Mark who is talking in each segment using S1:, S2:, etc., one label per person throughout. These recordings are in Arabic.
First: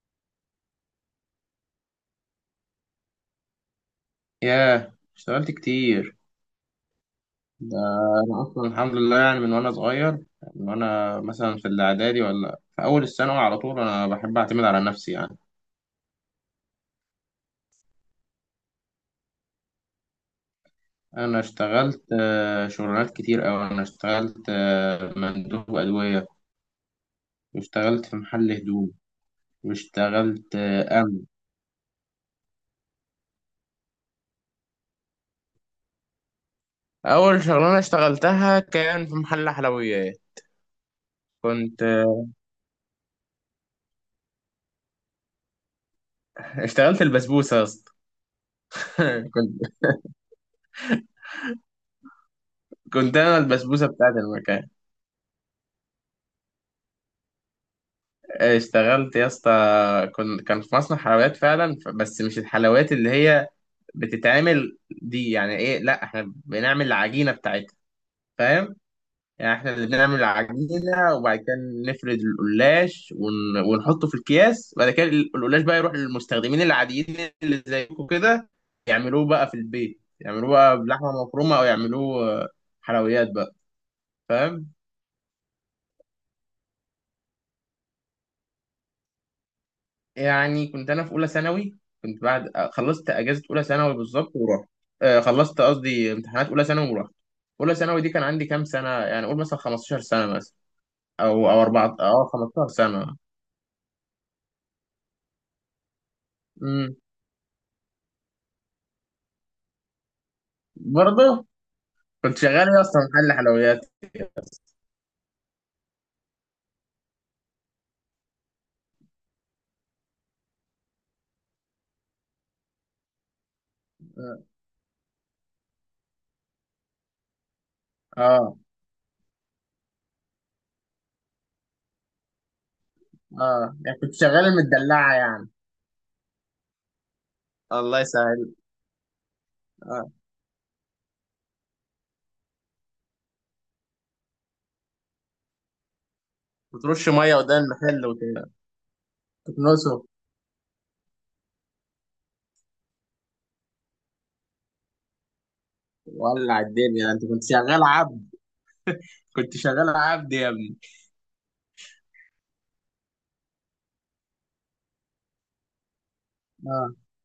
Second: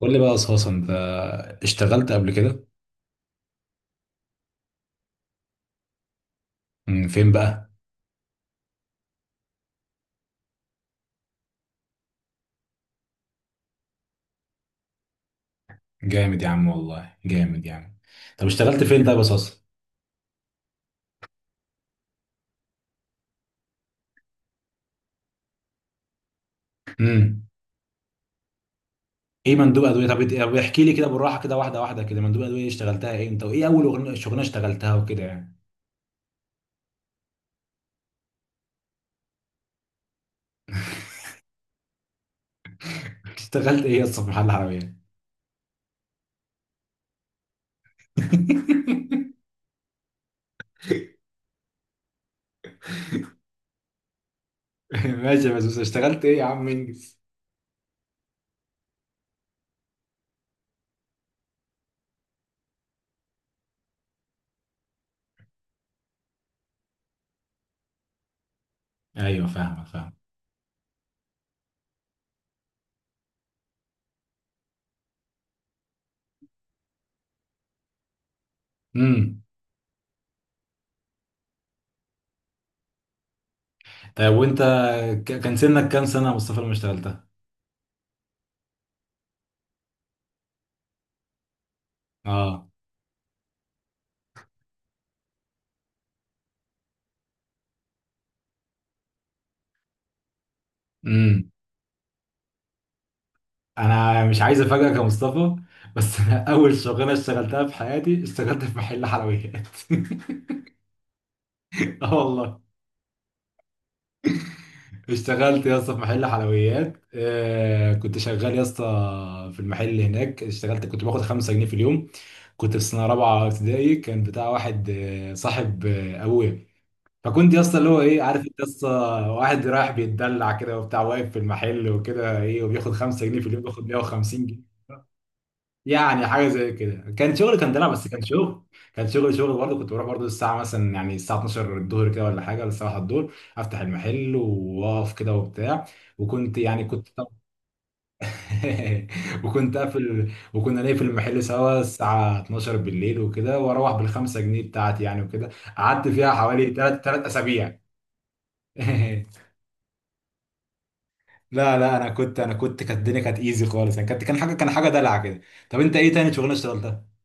S1: قول لي بقى أساسا أنت اشتغلت قبل كده؟
S2: ياه، اشتغلت كتير.
S1: مم، فين بقى؟
S2: ده أنا أصلا الحمد لله، يعني من وأنا صغير، من وأنا مثلا في الإعدادي ولا في أول الثانوي، على طول أنا بحب أعتمد على نفسي يعني.
S1: جامد يا عم، والله جامد يا عم. طب اشتغلت فين طيب أساسا؟
S2: أنا اشتغلت شغلانات كتير أوي. أنا اشتغلت مندوب أدوية،
S1: امم.
S2: واشتغلت في محل هدوم،
S1: إيه مندوب أدوية؟ طب طب
S2: واشتغلت
S1: احكي لي كده
S2: أمن.
S1: بالراحة كده واحدة واحدة كده. مندوب أدوية اشتغلتها إيه أنت؟ وإيه أول شغلانة اشتغلتها وكده يعني؟
S2: أول شغلانة اشتغلتها كان في محل حلويات. كنت آه،
S1: اشتغلت إيه يا اسطى في محل العربية؟
S2: اشتغلت البسبوسة يا اسطى. كنت كنت أنا البسبوسة بتاعت المكان.
S1: ماشي. بس اشتغلت إيه يا عم إنجز؟
S2: اشتغلت يا اسطى، كان في مصنع حلويات فعلا، بس مش الحلويات اللي هي بتتعمل دي، يعني ايه، لا احنا بنعمل العجينة بتاعتها، فاهم؟
S1: أيوه
S2: يعني احنا
S1: فاهمك،
S2: اللي
S1: فاهم.
S2: بنعمل العجينة، وبعد كده نفرد القلاش ونحطه في الأكياس، بعد كده القلاش بقى يروح للمستخدمين العاديين اللي زيكم كده، يعملوه
S1: امم.
S2: بقى في البيت، يعملوه بقى بلحمة مفرومة، او يعملوه حلويات بقى،
S1: طيب وأنت
S2: فاهم.
S1: كان سنك كام سنة يا مصطفى لما اشتغلتها؟
S2: يعني كنت انا في اولى ثانوي. كنت بعد
S1: أه.
S2: خلصت اجازه اولى ثانوي بالظبط ورحت، خلصت قصدي امتحانات اولى ثانوي ورحت. اولى ثانوي دي كان عندي كام سنه؟ يعني اقول مثلا 15 سنه مثلا، او اربعه، 15 سنه.
S1: انا مش عايز افاجئك يا مصطفى، بس انا اول
S2: امم.
S1: شغلانه اشتغلتها في حياتي اشتغلت في محل حلويات.
S2: برضه
S1: اه
S2: كنت
S1: والله.
S2: شغال إيه اصلا، محل حلويات.
S1: اشتغلت يا اسطى في محل حلويات، كنت شغال يا اسطى في المحل هناك. اشتغلت كنت باخد 5 جنيه في اليوم، كنت في سنه رابعه ابتدائي. كان
S2: اه.
S1: بتاع واحد، صاحب ابويا. فكنت يا اسطى اللي هو ايه،
S2: اه.
S1: عارف انت يا اسطى، واحد رايح بيتدلع كده وبتاع، واقف في المحل وكده، ايه، وبياخد 5 جنيه في اليوم، بياخد
S2: يعني كنت شغال
S1: 150 جنيه.
S2: المدلعه يعني.
S1: يعني حاجه زي كده، كان شغل كان دلع،
S2: الله
S1: بس كان
S2: يسهل.
S1: شغل. كان شغل شغل برضه. كنت بروح
S2: اه.
S1: برضه الساعه مثلا، يعني الساعه 12 الظهر كده، ولا حاجه، ولا الساعه 1 الظهر، افتح المحل، واقف كده وبتاع. وكنت يعني
S2: بترش
S1: كنت
S2: ميه قدام المحل
S1: وكنت
S2: وتكنسه.
S1: قافل، وكنا نقفل المحل سوا الساعه 12 بالليل وكده، واروح بالخمسة جنيه بتاعتي يعني وكده. قعدت فيها
S2: ولع
S1: حوالي ثلاث
S2: الدنيا، انت
S1: ثلاث
S2: كنت
S1: اسابيع.
S2: شغال عبد، كنت شغال عبد يا ابني.
S1: لا لا، انا كنت، كانت الدنيا كانت ايزي خالص يعني، كانت، كان حاجه دلع كده. طب انت ايه تاني شغلانه
S2: اه.
S1: اشتغلتها؟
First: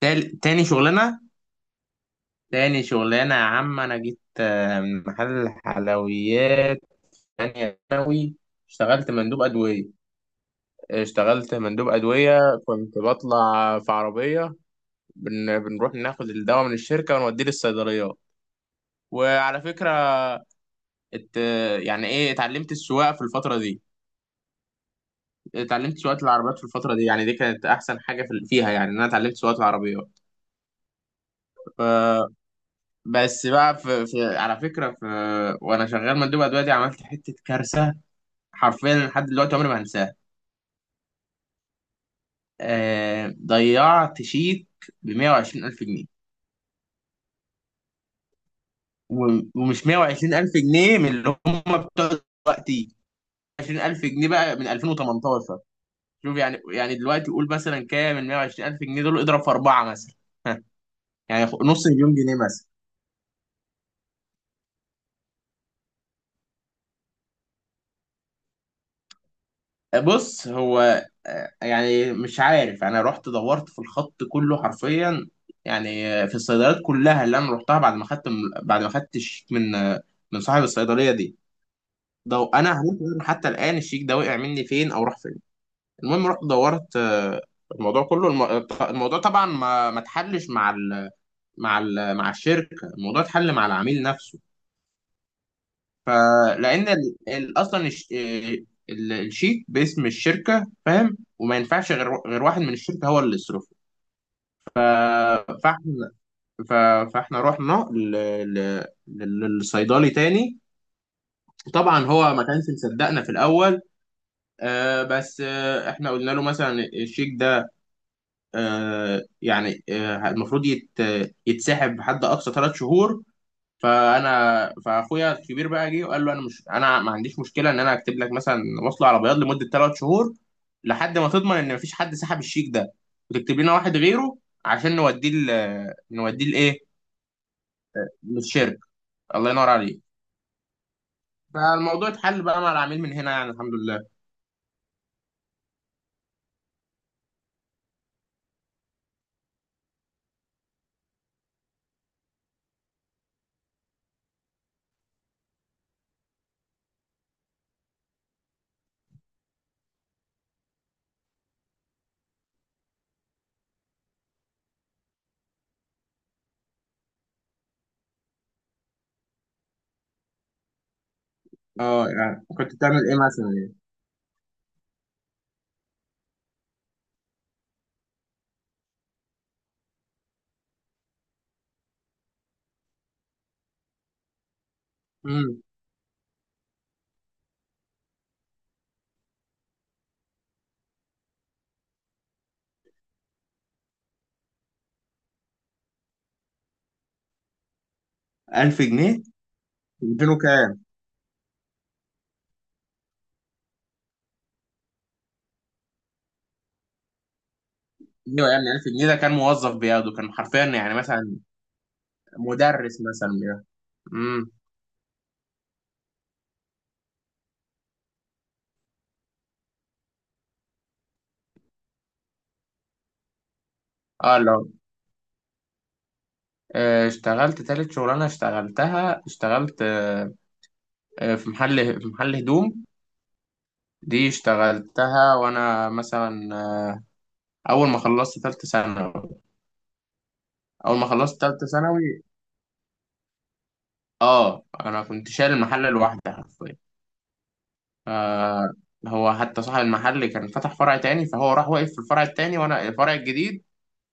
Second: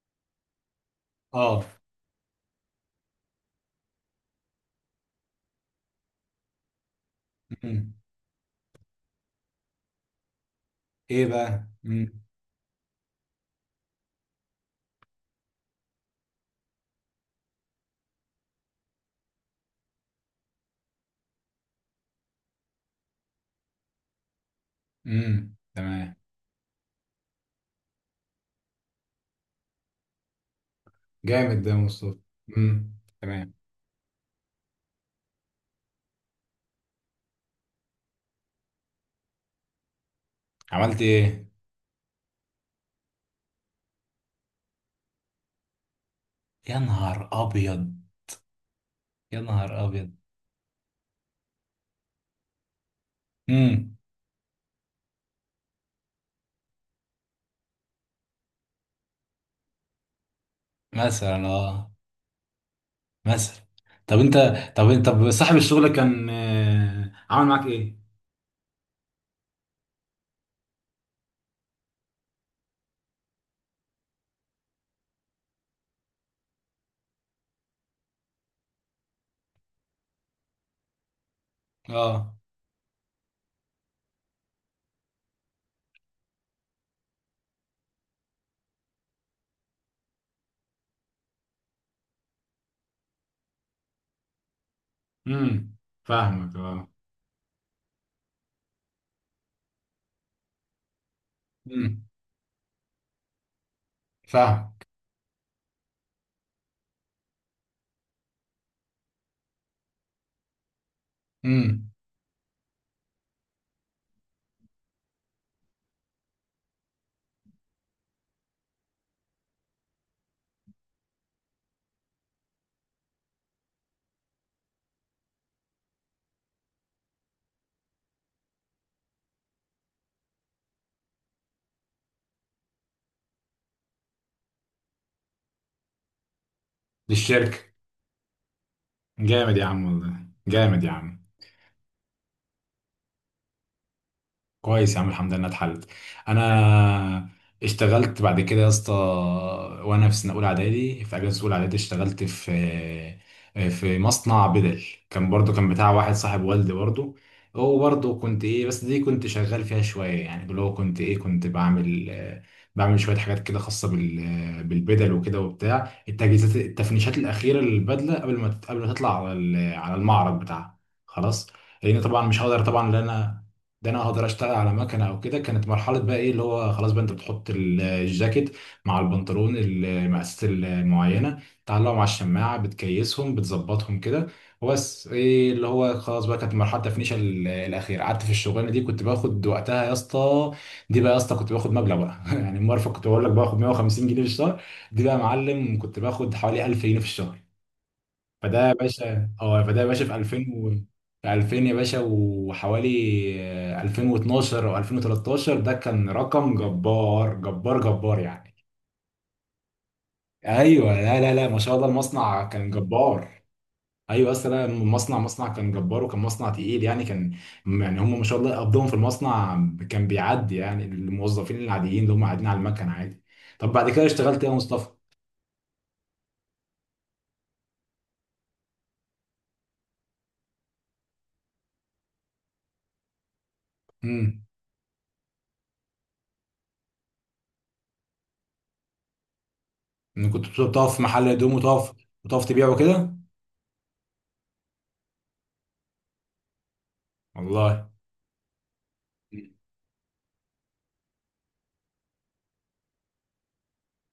S2: تاني شغلانه.
S1: اه.
S2: تاني شغلانة يا عم، أنا جيت من محل حلويات تانية ثانوي، اشتغلت مندوب أدوية.
S1: ايه
S2: اشتغلت
S1: بقى؟
S2: مندوب
S1: امم.
S2: أدوية، كنت بطلع في عربية. بنروح ناخد الدواء من الشركة ونوديه للصيدليات. وعلى فكرة، ات... يعني إيه، اتعلمت السواقة في الفترة دي.
S1: امم،
S2: اتعلمت
S1: تمام.
S2: سواقة العربيات في الفترة دي، يعني دي كانت أحسن حاجة فيها، يعني إن أنا اتعلمت سواقة العربيات.
S1: جامد ده يا
S2: ف...
S1: مصطفى. امم،
S2: بس
S1: تمام.
S2: بقى على فكرة وأنا شغال مندوب أدوية دي، عملت حتة كارثة حرفيا لحد دلوقتي عمري ما هنساه.
S1: عملت ايه؟
S2: ضيعت شيك ب 120 ألف جنيه.
S1: يا نهار ابيض. يا نهار
S2: ومش
S1: ابيض.
S2: 120 ألف جنيه من اللي هم بتوع دلوقتي، 20
S1: امم.
S2: ألف جنيه بقى من 2018. شوف يعني، يعني دلوقتي قول مثلا كام؟ من 120 ألف جنيه دول، اضرب في أربعة مثلا. يعني
S1: مثلا،
S2: نص
S1: اه.
S2: مليون جنيه مثلا.
S1: مثلا. طب انت، طب صاحب الشغل كان عامل معاك ايه؟
S2: بص، هو يعني مش عارف، انا رحت دورت في الخط كله حرفيا، يعني في الصيدليات كلها اللي انا رحتها بعد ما خدت الشيك من من صاحب الصيدليه دي.
S1: اه.
S2: ده انا هموت وأعرف حتى الان الشيك ده وقع مني فين او راح فين. المهم رحت دورت، الموضوع كله، الموضوع طبعا ما اتحلش مع الشركه. الموضوع اتحل مع العميل نفسه.
S1: امم، فاهمك، اه.
S2: فلان اصلا الشيك باسم الشركه، فاهم، وما ينفعش
S1: امم.
S2: غير واحد من الشركه هو اللي يصرفه. ف-
S1: فاهمك.
S2: فاحنا ف- فاحنا رحنا للصيدلي تاني.
S1: امم.
S2: طبعا هو ما كانش مصدقنا في الاول. بس احنا قلنا له مثلا الشيك ده يعني المفروض يتسحب بحد اقصى 3 شهور. فاخويا الكبير بقى جه وقال له انا ما عنديش مشكله ان انا اكتب لك مثلا وصله على بياض لمده 3 شهور، لحد ما تضمن ان مفيش حد سحب الشيك ده، وتكتب لنا واحد غيره، عشان نوديه نوديه لايه،
S1: للشركة.
S2: للشركه. الله
S1: جامد يا
S2: ينور
S1: عم،
S2: عليك.
S1: والله جامد يا عم.
S2: فالموضوع اتحل بقى مع العميل من هنا يعني، الحمد لله.
S1: كويس يا عم، الحمد لله إنها اتحلت. انا اشتغلت بعد كده يا اسطى، وانا في سنه اولى اعدادي، في اجازه اولى اعدادي اشتغلت في في مصنع بدل. كان برضو كان بتاع واحد صاحب والدي برضو. هو برضو كنت ايه، بس دي كنت شغال فيها شويه يعني. اللي هو كنت ايه، كنت بعمل، بعمل شويه حاجات كده خاصه بال، بالبدل وكده وبتاع، التجهيزات، التفنيشات الاخيره للبدله قبل ما قبل ما تطلع على على المعرض بتاعها. خلاص. لان
S2: اه
S1: طبعا مش
S2: يعني
S1: هقدر
S2: كنت
S1: طبعا ان
S2: بتعمل ايه
S1: انا،
S2: مثلا يعني.
S1: ده انا اقدر اشتغل على مكنه او كده. كانت مرحله بقى ايه اللي هو خلاص بقى، انت بتحط الجاكيت مع البنطلون، المقاسات المعينه، تعلقهم على الشماعه، بتكيسهم، بتظبطهم كده، وبس. ايه
S2: امم.
S1: اللي هو خلاص بقى، كانت مرحله تفنيش الاخير. قعدت في الشغلانه دي كنت باخد وقتها يا اسطى، دي بقى يا اسطى، كنت باخد مبلغ بقى يعني المرفق كنت بقول لك باخد 150 جنيه في الشهر، دي بقى يا معلم كنت باخد حوالي 1000 جنيه في الشهر. فده يا
S2: 1000 جنيه.
S1: باشا، اه فده يا باشا في 2000 و...
S2: 200.
S1: في 2000 يا باشا وحوالي، 2012 او 2013. ده كان رقم جبار جبار جبار
S2: ايوه
S1: يعني.
S2: يعني 1000 جنيه ده كان موظف بياخده، كان حرفيا
S1: ايوه.
S2: يعني
S1: لا لا
S2: مثلا
S1: لا، ما شاء الله المصنع كان
S2: مدرس مثلا
S1: جبار.
S2: بياخده.
S1: ايوه،
S2: امم.
S1: اصل أنا المصنع، مصنع كان جبار، وكان مصنع تقيل يعني، كان يعني هم ما شاء الله قبضهم في المصنع، كان بيعدي يعني الموظفين العاديين اللي هم قاعدين على المكن عادي. طب بعد كده
S2: اه.
S1: اشتغلت ايه يا
S2: لو
S1: مصطفى؟
S2: اشتغلت تالت شغلانه اشتغلتها، اشتغلت في محل هدوم. دي
S1: امم.
S2: اشتغلتها وانا مثلا اول ما خلصت تالتة ثانوي.
S1: كنت بتقف
S2: اول
S1: في
S2: ما
S1: محل
S2: خلصت
S1: هدوم،
S2: تالتة
S1: وتقف؟
S2: ثانوي
S1: وتقف تبيعه كده؟
S2: اه انا كنت شايل المحل لوحدي حرفيا.
S1: والله.
S2: آه هو حتى صاحب المحل كان فتح فرع تاني، فهو راح واقف في الفرع التاني وانا الفرع الجديد.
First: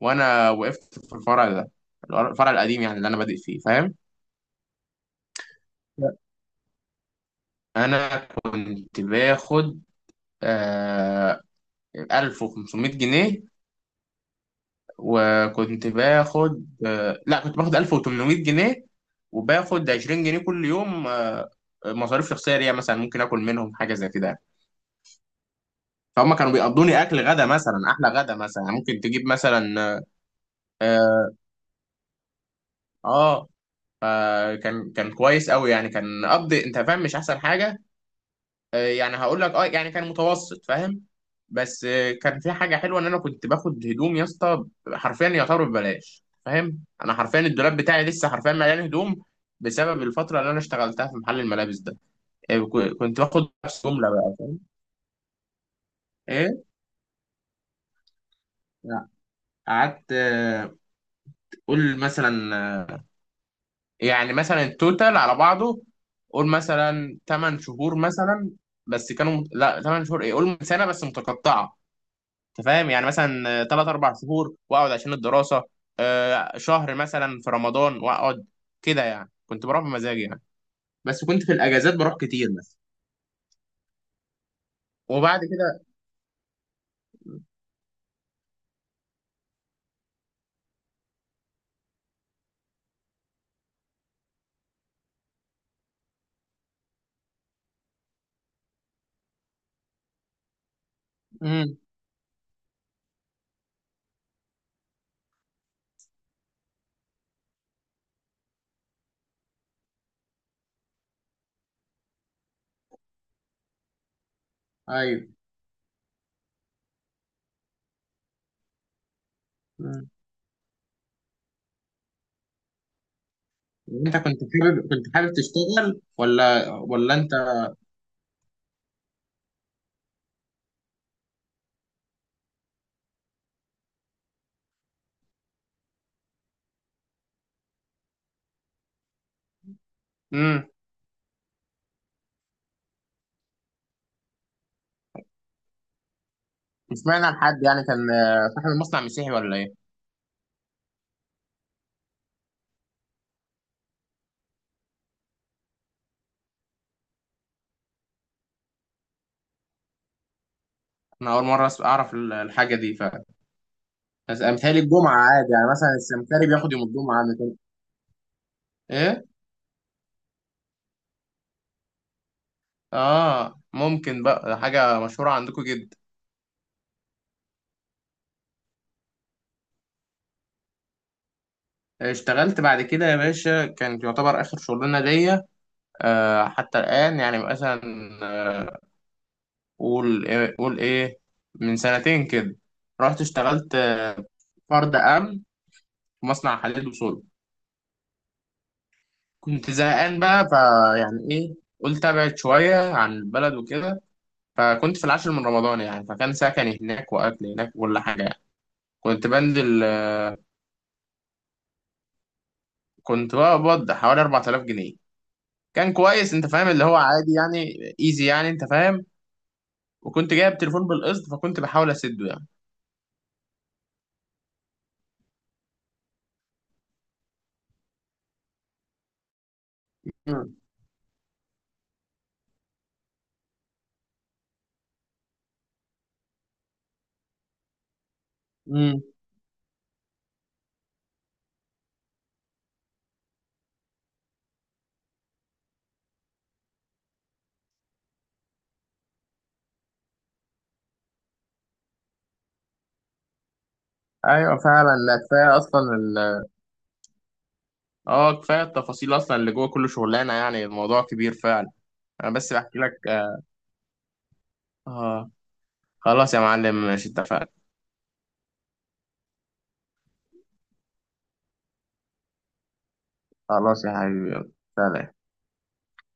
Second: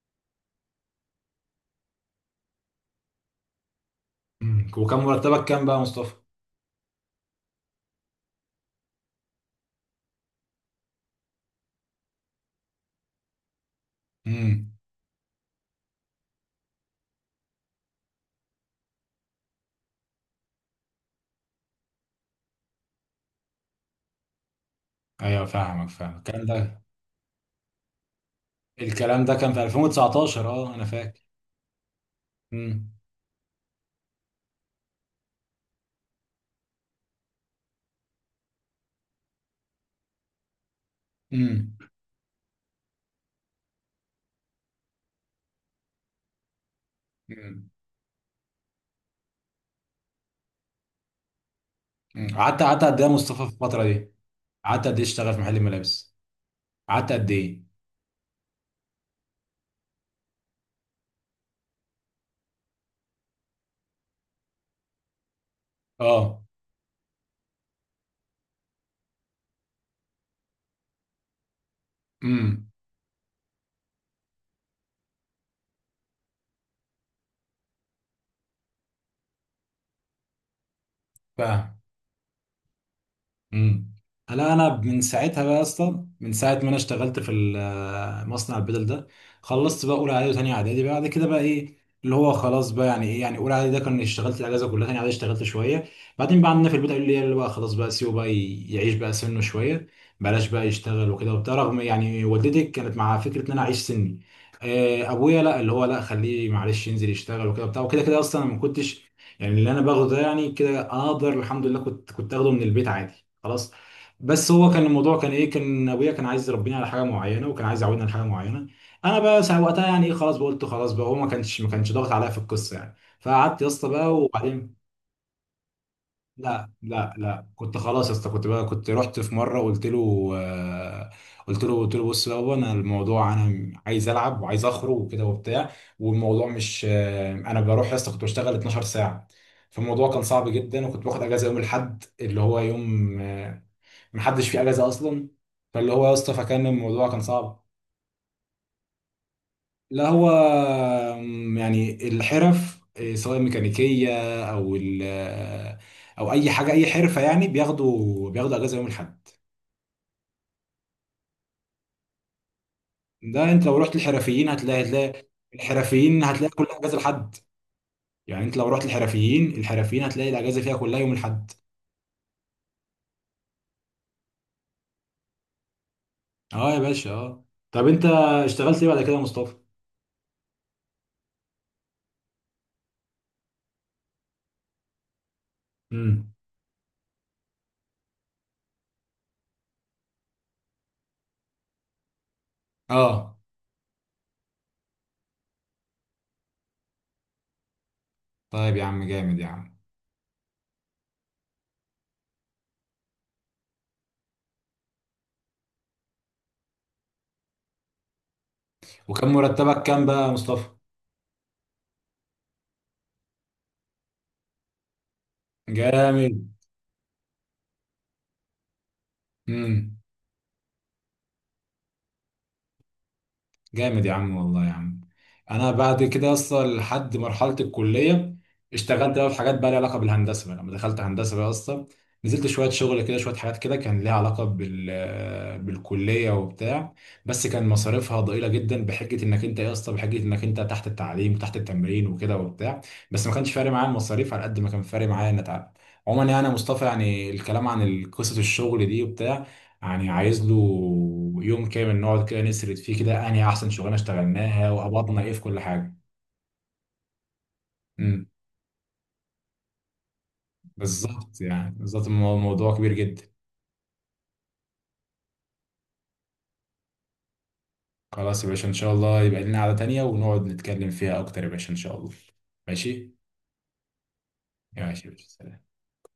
S2: وانا وقفت في الفرع ده، الفرع القديم يعني اللي انا بادئ فيه، فاهم.
S1: مم. وكان مرتبك كام بقى يا مصطفى؟
S2: لا. انا كنت باخد آه 1500 جنيه.
S1: امم.
S2: وكنت باخد لا، كنت باخد 1800 جنيه، وباخد 20 جنيه كل يوم، مصاريف شخصيه ليا مثلا، ممكن اكل منهم حاجه زي كده يعني.
S1: ايوه فاهمك، فاهم
S2: فهم
S1: الكلام
S2: كانوا
S1: ده.
S2: بيقضوني اكل غدا مثلا احلى غدا مثلا، يعني ممكن
S1: الكلام
S2: تجيب
S1: ده كان في
S2: مثلا.
S1: 2019 اه، انا فاكر. امم.
S2: اه. كان كويس قوي، يعني كان قبض، انت فاهم، مش احسن حاجه. يعني هقول لك، يعني كان متوسط، فاهم.
S1: امم.
S2: بس كان في حاجه حلوه ان انا كنت باخد هدوم يا اسطى، حرفيا يعتبر ببلاش، فاهم. انا حرفيا
S1: امم.
S2: الدولاب بتاعي لسه حرفيا مليان هدوم بسبب الفتره اللي انا اشتغلتها في محل الملابس ده.
S1: أمم. قعدت، قعدت قد ايه يا
S2: كنت
S1: مصطفى
S2: باخد
S1: في الفترة
S2: نفس جمله
S1: دي؟
S2: بقى.
S1: قعدت قد ايه اشتغل في محل الملابس؟
S2: ايه.
S1: قعدت قد ايه؟
S2: لا، قعدت، قول مثلا، يعني مثلا التوتال على بعضه،
S1: اه.
S2: قول مثلا 8 شهور مثلا. بس كانوا لا، 8 شهور، ايه، قول سنه بس متقطعه، انت
S1: امم.
S2: فاهم. يعني مثلا ثلاث اربع شهور واقعد عشان الدراسه، شهر مثلا في رمضان واقعد، كده يعني، كنت بروح بمزاجي يعني، بس كنت في
S1: فاهم.
S2: الاجازات بروح كتير مثلا،
S1: امم. هلا انا من
S2: وبعد
S1: ساعتها بقى يا
S2: كده.
S1: اسطى، من ساعه ما انا اشتغلت في مصنع البدل ده، خلصت بقى اولى اعدادي وثانيه اعدادي. بعد كده بقى ايه اللي هو خلاص بقى، يعني ايه يعني، اولى اعدادي ده كان اشتغلت الاجازه كلها، ثانيه اعدادي اشتغلت شويه. بعدين بقى عندنا في البيت قالوا لي يلا بقى خلاص بقى سيبه بقى يعيش بقى سنه شويه، بلاش بقى يشتغل وكده وبتاع،
S2: امم.
S1: رغم يعني والدتي كانت مع فكره ان انا اعيش سني. ابويا لا، اللي هو لا خليه معلش ينزل يشتغل وكده وبتاع وكده كده، اصلا انا ما كنتش يعني اللي انا باخده ده، يعني كده انا اقدر الحمد لله، كنت كنت اخده من البيت عادي. خلاص. بس هو كان الموضوع
S2: ايوه.
S1: كان ايه، كان ابويا كان عايز يربيني على حاجه معينه، وكان عايز يعودني على حاجه معينه. انا بقى ساعة وقتها يعني
S2: مم.
S1: ايه، خلاص بقى قلت خلاص بقى، هو ما كانش ضاغط عليا في القصه يعني، فقعدت يا اسطى بقى
S2: انت كنت
S1: وبعدين.
S2: حابب كنت حابب تشتغل ولا
S1: لا لا
S2: ولا انت؟
S1: لا، كنت خلاص يا اسطى، كنت بقى كنت رحت في مره قلت له، قلت له، بص بقى بابا، انا الموضوع، انا عايز العب وعايز اخرج وكده وبتاع، والموضوع مش، انا بروح يا اسطى كنت بشتغل 12 ساعه. فالموضوع كان صعب
S2: امم.
S1: جدا، وكنت باخد اجازه يوم الاحد، اللي هو يوم، محدش فيه اجازه اصلا. فاللي هو يا اسطى، فكان
S2: مش
S1: الموضوع كان
S2: معنى
S1: صعب.
S2: الحد يعني كان صاحب المصنع مسيحي ولا ايه؟
S1: لا، هو يعني الحرف إيه، سواء ميكانيكيه او ال، او اي حاجه اي حرفه يعني، بياخدوا اجازه يوم الاحد.
S2: انا اول مره اعرف الحاجه دي.
S1: ده انت لو رحت
S2: بس
S1: الحرفيين
S2: متهيألي
S1: هتلاقي،
S2: الجمعه عادي، يعني مثلا
S1: الحرفيين
S2: السمكري
S1: هتلاقي
S2: بياخد
S1: كلها
S2: يوم
S1: اجازه،
S2: الجمعه
S1: لحد
S2: عندك.
S1: يعني انت لو رحت
S2: ايه؟
S1: الحرفيين، الحرفيين هتلاقي الاجازه فيها كلها يوم الاحد.
S2: اه ممكن بقى، حاجه مشهوره عندكم جدا.
S1: اه يا باشا، اه. طب انت اشتغلت ايه بعد كده يا مصطفى؟
S2: اشتغلت بعد كده يا باشا، كانت يعتبر آخر شغلانة ليا
S1: امم.
S2: حتى الآن، يعني مثلا آه، قول إيه، من سنتين كده، رحت
S1: اه.
S2: اشتغلت فرد أمن في مصنع حديد وصلب.
S1: طيب يا عم، جامد يا
S2: كنت
S1: عم.
S2: زهقان بقى، فيعني إيه، قلت أبعد شوية عن البلد وكده، فكنت في العاشر من رمضان، يعني فكان سكني هناك وأكل هناك وكل حاجة يعني. كنت
S1: وكان
S2: بنزل،
S1: مرتبك كام بقى يا مصطفى؟
S2: كنت بقبض حوالي 4000 جنيه. كان كويس، انت
S1: جامد.
S2: فاهم، اللي هو عادي يعني، ايزي يعني، انت فاهم.
S1: امم.
S2: وكنت جايب تليفون بالقسط فكنت بحاول اسده يعني.
S1: جامد يا عم، والله يا عم. انا بعد كده اصلا لحد مرحله الكليه، اشتغلت بقى في حاجات بقى لها علاقه بالهندسه
S2: مم.
S1: بقى، لما دخلت هندسه بقى اصلا نزلت شويه شغل كده، شويه حاجات كده كان ليها علاقه بال بالكليه وبتاع. بس كان مصاريفها ضئيله جدا،
S2: مم.
S1: بحجه انك انت إيه يا اسطى، بحجه انك انت تحت التعليم تحت التمرين وكده وبتاع. بس ما كانش فارق معايا المصاريف على قد ما كان فارق معايا ان اتعب. عموما يعني يا مصطفى، يعني الكلام عن قصه الشغل دي وبتاع، يعني عايز له يوم كامل نقعد كده نسرد فيه كده انهي احسن شغلانه
S2: ايوه
S1: اشتغلناها
S2: فعلا، لا،
S1: وقبضنا ايه في
S2: كفايه
S1: كل
S2: اصلا
S1: حاجه. امم.
S2: اه، كفايه التفاصيل اصلا اللي جوه كل شغلانه، يعني الموضوع كبير
S1: بالظبط يعني،
S2: فعلا.
S1: بالظبط
S2: انا بس
S1: الموضوع
S2: بحكي
S1: كبير
S2: لك.
S1: جدا.
S2: اه آه، خلاص يا معلم، ماشي، اتفقنا.
S1: خلاص يا باشا، ان شاء الله يبقى لنا قعده تانية ونقعد نتكلم فيها اكتر يا باشا، ان شاء الله. ماشي.
S2: خلاص يا حبيبي، يلا.
S1: ماشي يا
S2: سلام.
S1: باشا، سلام.